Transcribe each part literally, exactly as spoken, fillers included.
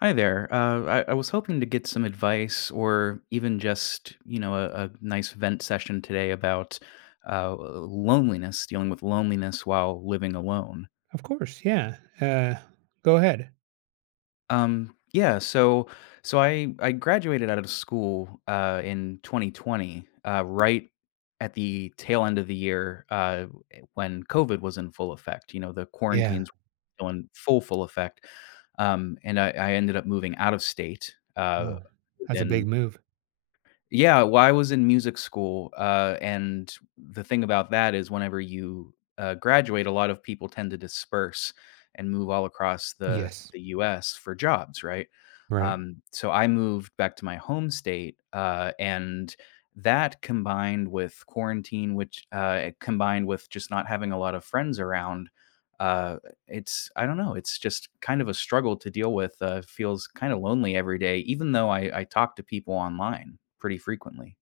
Hi there. Uh, I, I was hoping to get some advice or even just, you know, a, a nice vent session today about uh, loneliness, dealing with loneliness while living alone. Of course, yeah. Uh, go ahead. Um, yeah, so so I I graduated out of school uh, in twenty twenty, uh, right at the tail end of the year uh, when COVID was in full effect. You know, the Yeah, quarantines were still in full full effect, um, and I, I ended up moving out of state. Uh, no. That's a in big move. Yeah, well, I was in music school, uh, and the thing about that is whenever you, uh, graduate, a lot of people tend to disperse and move all across the Yes, the U S for jobs, right? right. Um, so I moved back to my home state, uh, and that combined with quarantine, which, uh, it combined with just not having a lot of friends around, uh it's I don't know, it's just kind of a struggle to deal with, uh, feels kinda lonely every day, even though I I talk to people online pretty frequently.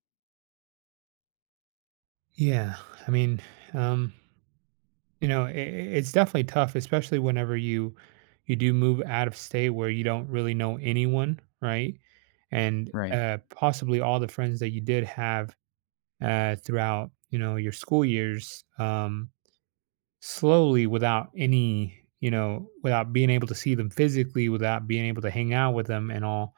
Yeah, I mean, um, you know, I I it's definitely tough, especially whenever you you do move out of state where you don't really know anyone, right? And Right. uh, possibly all the friends that you did have uh, throughout, you know, your school years, um, slowly without any, you know, without being able to see them physically, without being able to hang out with them and all,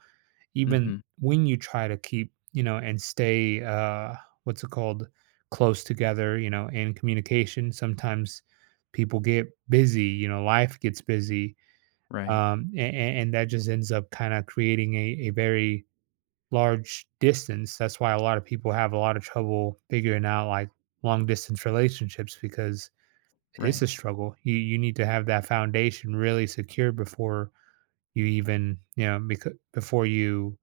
even Mhm. when you try to keep, you know, and stay, uh, what's it called, close together, you know, in communication, sometimes people get busy, you know, life gets busy. Right. Um, and, and that just ends up kind of creating a, a very large distance. That's why a lot of people have a lot of trouble figuring out like long distance relationships because it is Right. a struggle. You you need to have that foundation really secure before you even, you know, because before you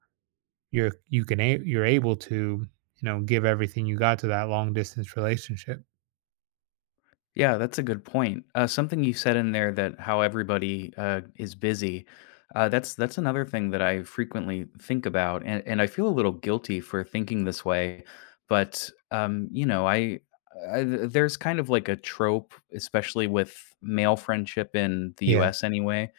you're you can a- you're able to, you know, give everything you got to that long distance relationship. Yeah, that's a good point. Uh, something you said in there that how everybody, uh, is busy, uh, that's that's another thing that I frequently think about, and and I feel a little guilty for thinking this way, but, um, you know, I I there's kind of like a trope, especially with male friendship in the Yeah. U S anyway,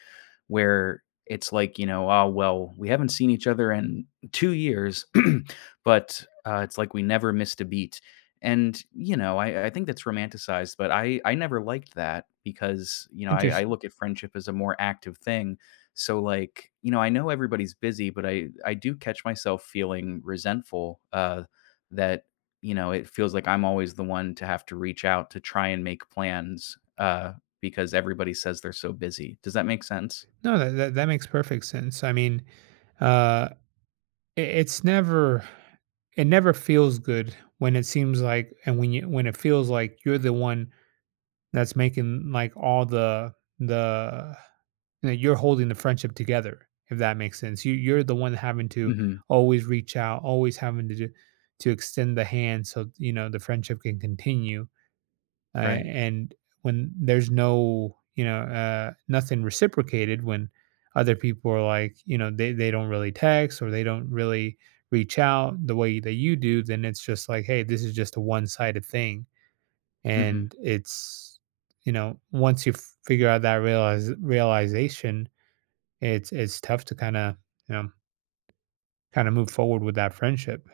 where it's like, you know, oh, well, we haven't seen each other in two years, but uh, it's like we never missed a beat. And, you know, I, I think that's romanticized, but I, I never liked that because, you know, I, I Interesting. look at friendship as a more active thing. So, like, you know, I know everybody's busy, but I, I do catch myself feeling resentful uh, that, you know, it feels like I'm always the one to have to reach out to try and make plans uh, because everybody says they're so busy. Does that make sense? No, that, that, that makes perfect sense. I mean, uh it, it's never it never feels good when it seems like, and when you, when it feels like you're the one that's making like all the the you know, you're holding the friendship together, if that makes sense. You you're the one having to Mhm. always reach out, always having to do, to extend the hand so, you know, the friendship can continue. uh, Right. and when there's no, you know, uh, nothing reciprocated when other people are like, you know, they, they don't really text or they don't really reach out the way that you do, then it's just like, hey, this is just a one-sided thing. Mhm. And it's, you know, once you f- figure out that realize realization, it's it's tough to kind of, you know, kind of move forward with that friendship.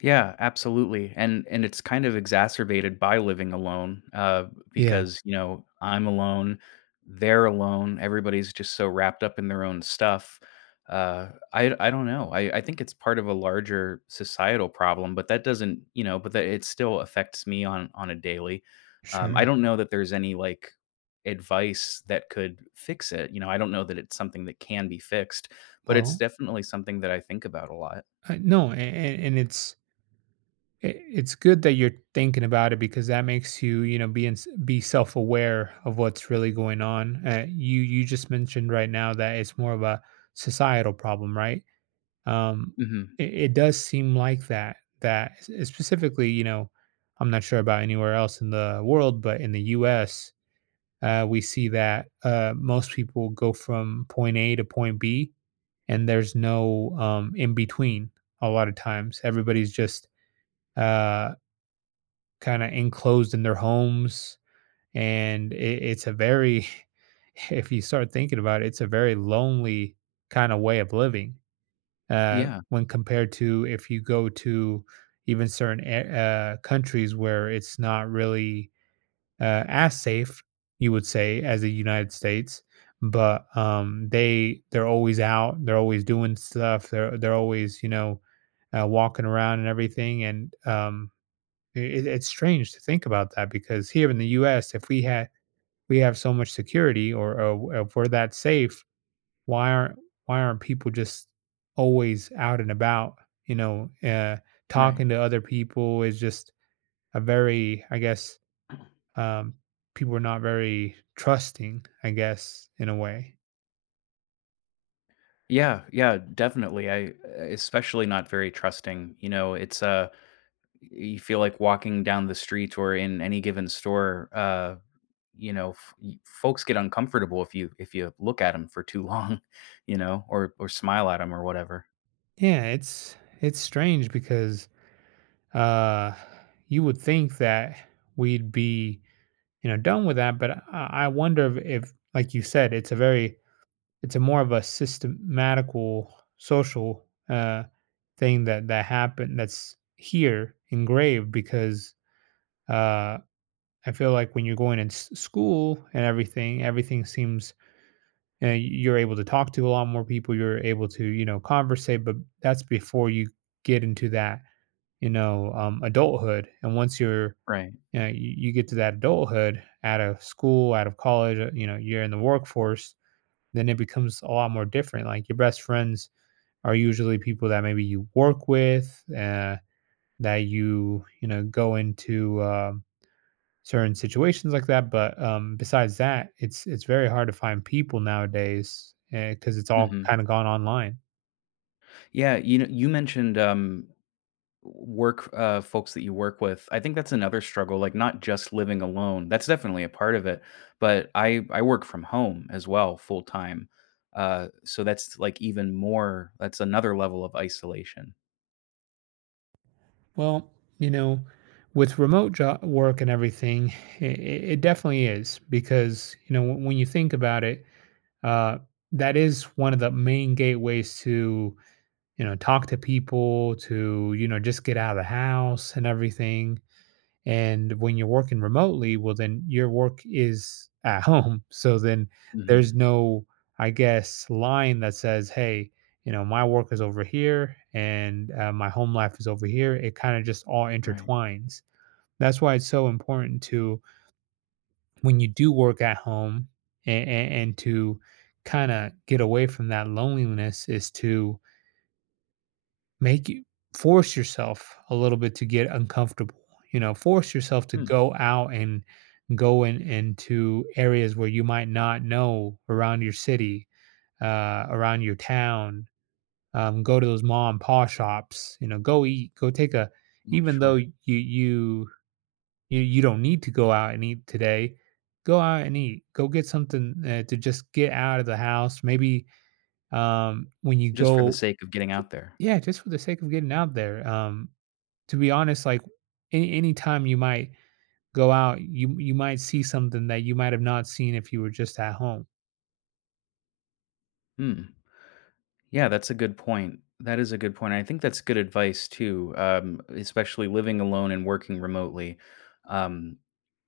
Yeah, absolutely. And and it's kind of exacerbated by living alone, uh, Yeah. because, you know, I'm alone, they're alone, everybody's just so wrapped up in their own stuff. Uh, I I don't know. I I think it's part of a larger societal problem, but that doesn't, you know, but that it still affects me on on a daily. Um, I Sure. don't know that there's any like advice that could fix it. You know, I don't know that it's something that can be fixed, but it's Well, definitely something that I think about a lot. uh, no, and, and it's it, it's good that you're thinking about it because that makes you, you know, be in, be self-aware of what's really going on. uh, you you just mentioned right now that it's more of a societal problem, right? um Mhm. it, it does seem like that that, s- specifically, you know, I'm not sure about anywhere else in the world, but in the U S, uh, we see that uh, most people go from point A to point B, and there's no um, in between. A lot of times everybody's just uh, kinda enclosed in their homes, and it it's a very if you start thinking about it, it's a very lonely kinda way of living, uh, Yeah, when compared to if you go to even certain a uh, countries where it's not really, uh, as safe, you would say, as the United States, but, um, they they're always out, they're always doing stuff, they're they're always, you know, uh, walking around and everything. And, um it it's strange to think about that because here in the U S, if we had we have so much security, or or if we're that safe, why aren't why aren't people just always out and about, you know, uh, right. talking to other people is just a very, I guess, um, people are not very trusting, I guess, in a way. Yeah, yeah, definitely. I especially not very trusting, you know, it's, uh you feel like walking down the street or in any given store, uh, you know, f y folks get uncomfortable if you if you look at them for too long, you know, or or smile at them or whatever. Yeah, it's it's strange because, uh, you would think that we'd be, you know, done with that. But I I wonder if, if, like you said, it's a very, it's a more of a systematical social uh, thing that that happened that's here engraved, because uh, I feel like when you're going in s- school and everything, everything seems, you know, you're able to talk to a lot more people. You're able to, you know, conversate, but that's before you get into that, you know, um, adulthood. And once you're, Right. you know, you, you get to that adulthood out of school, out of college, uh, you know, you're in the workforce, then it becomes a lot more different. Like your best friends are usually people that maybe you work with, uh, that you, you know, go into um, certain situations like that. But um, besides that, it's it's very hard to find people nowadays because it's all Mhm. kind of gone online. Yeah, you know, you mentioned, um work, uh, folks that you work with, I think that's another struggle, like, not just living alone, that's definitely a part of it, but I I work from home as well, full time, uh, so that's, like, even more that's another level of isolation. Well, you know, with remote job work and everything, it, it definitely is because, you know, when when you think about it, uh, that is one of the main gateways to, you know, talk to people, to, you know, just get out of the house and everything. And when you're working remotely, well, then your work is at home. So then there's Mhm, no, I guess, line that says, hey, you know, my work is over here and, uh, my home life is over here. It kind of just all right. intertwines. That's why it's so important to, when you do work at home and, and, and to kind of get away from that loneliness, is to Make you force yourself a little bit to get uncomfortable, you know, force yourself to Hmm, go out and go in into areas where you might not know around your city, uh, around your town, um, go to those mom and pop shops, you know, go eat, go take a well, even though sure. you you you you don't need to go out and eat today, go out and eat. Go get something, uh, to just get out of the house. Maybe, um, when you Just for the go sake of getting out there. Yeah, just for the sake of getting out there. Um, to be honest, like any any time you might go out, you you might see something that you might have not seen if you were just at home. Hmm. Yeah, that's a good point. That is a good point. I think that's good advice too, um, especially living alone and working remotely. Um,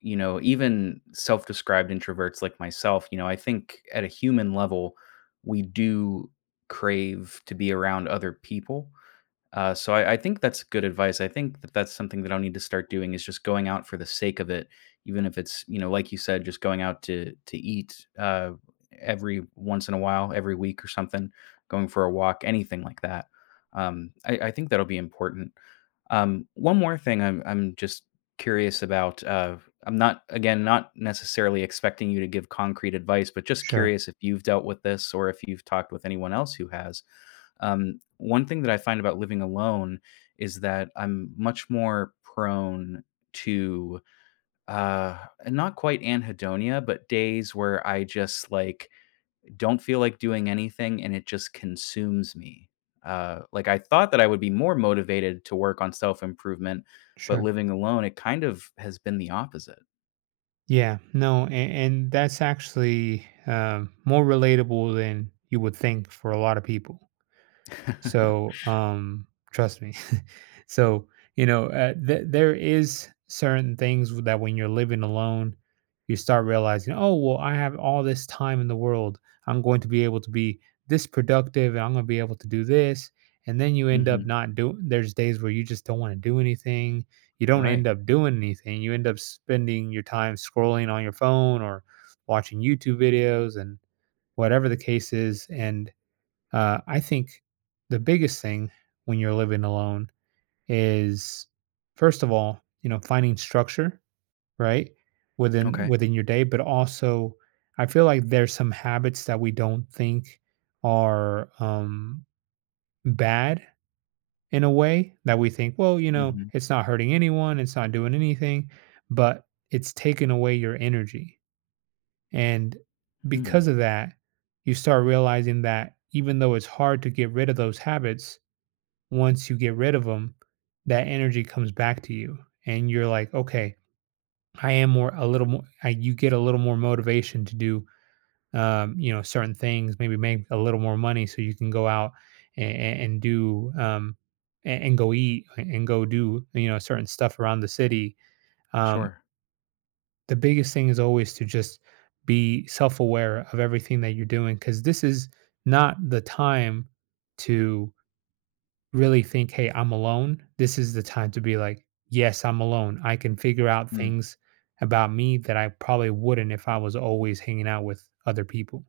you know, even self described introverts like myself, you know, I think at a human level, we do crave to be around other people. Uh, so I, I think that's good advice. I think that that's something that I'll need to start doing is just going out for the sake of it, even if it's you know like you said, just going out to to eat uh, every once in a while, every week or something, going for a walk, anything like that. Um, I, I think that'll be important. Um, one more thing I'm I'm just curious about. Uh, I'm not again not necessarily expecting you to give concrete advice, but just Sure, curious if you've dealt with this or if you've talked with anyone else who has. Um, one thing that I find about living alone is that I'm much more prone to uh, not quite anhedonia, but days where I just like don't feel like doing anything and it just consumes me. Uh, like I thought that I would be more motivated to work on self improvement, but sure. living alone, it kind of has been the opposite. Yeah, no, and, and that's actually, um, more relatable than you would think for a lot of people. So, um, trust me. So, you know, uh, th- there is certain things that when you're living alone, you start realizing, oh, well, I have all this time in the world. I'm going to be able to be this productive, and I'm going to be able to do this. And then you end up Hmm. not doing, there's days where you just don't want to do anything. You don't Right. end up doing anything. You end up spending your time scrolling on your phone or watching YouTube videos and whatever the case is. And, uh, I think the biggest thing when you're living alone is, first of all, you know, finding structure, right? Within Okay. within your day, but also I feel like there's some habits that we don't think are um bad, in a way that we think, well, you know, Hmm. it's not hurting anyone, it's not doing anything, but it's taking away your energy. And Hmm. because of that, you start realizing that even though it's hard to get rid of those habits, once you get rid of them, that energy comes back to you, and you're like, okay, I am more a little more. I, you get a little more motivation to do, um, you know, certain things. Maybe make a little more money so you can go out and, and do, um, and, and go eat and go do, you know, certain stuff around the city. Um, Sure. the biggest thing is always to just be self-aware of everything that you're doing because this is not the time to really think, "Hey, I'm alone." This is the time to be like, "Yes, I'm alone. I can figure out Hmm. things about me that I probably wouldn't if I was always hanging out with other people."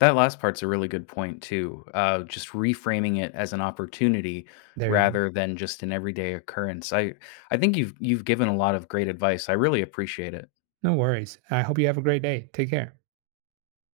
That last part's a really good point too. Uh, just reframing it as an opportunity There you go. rather than just an everyday occurrence. I I think you've you've given a lot of great advice. I really appreciate it. No worries. I hope you have a great day. Take care.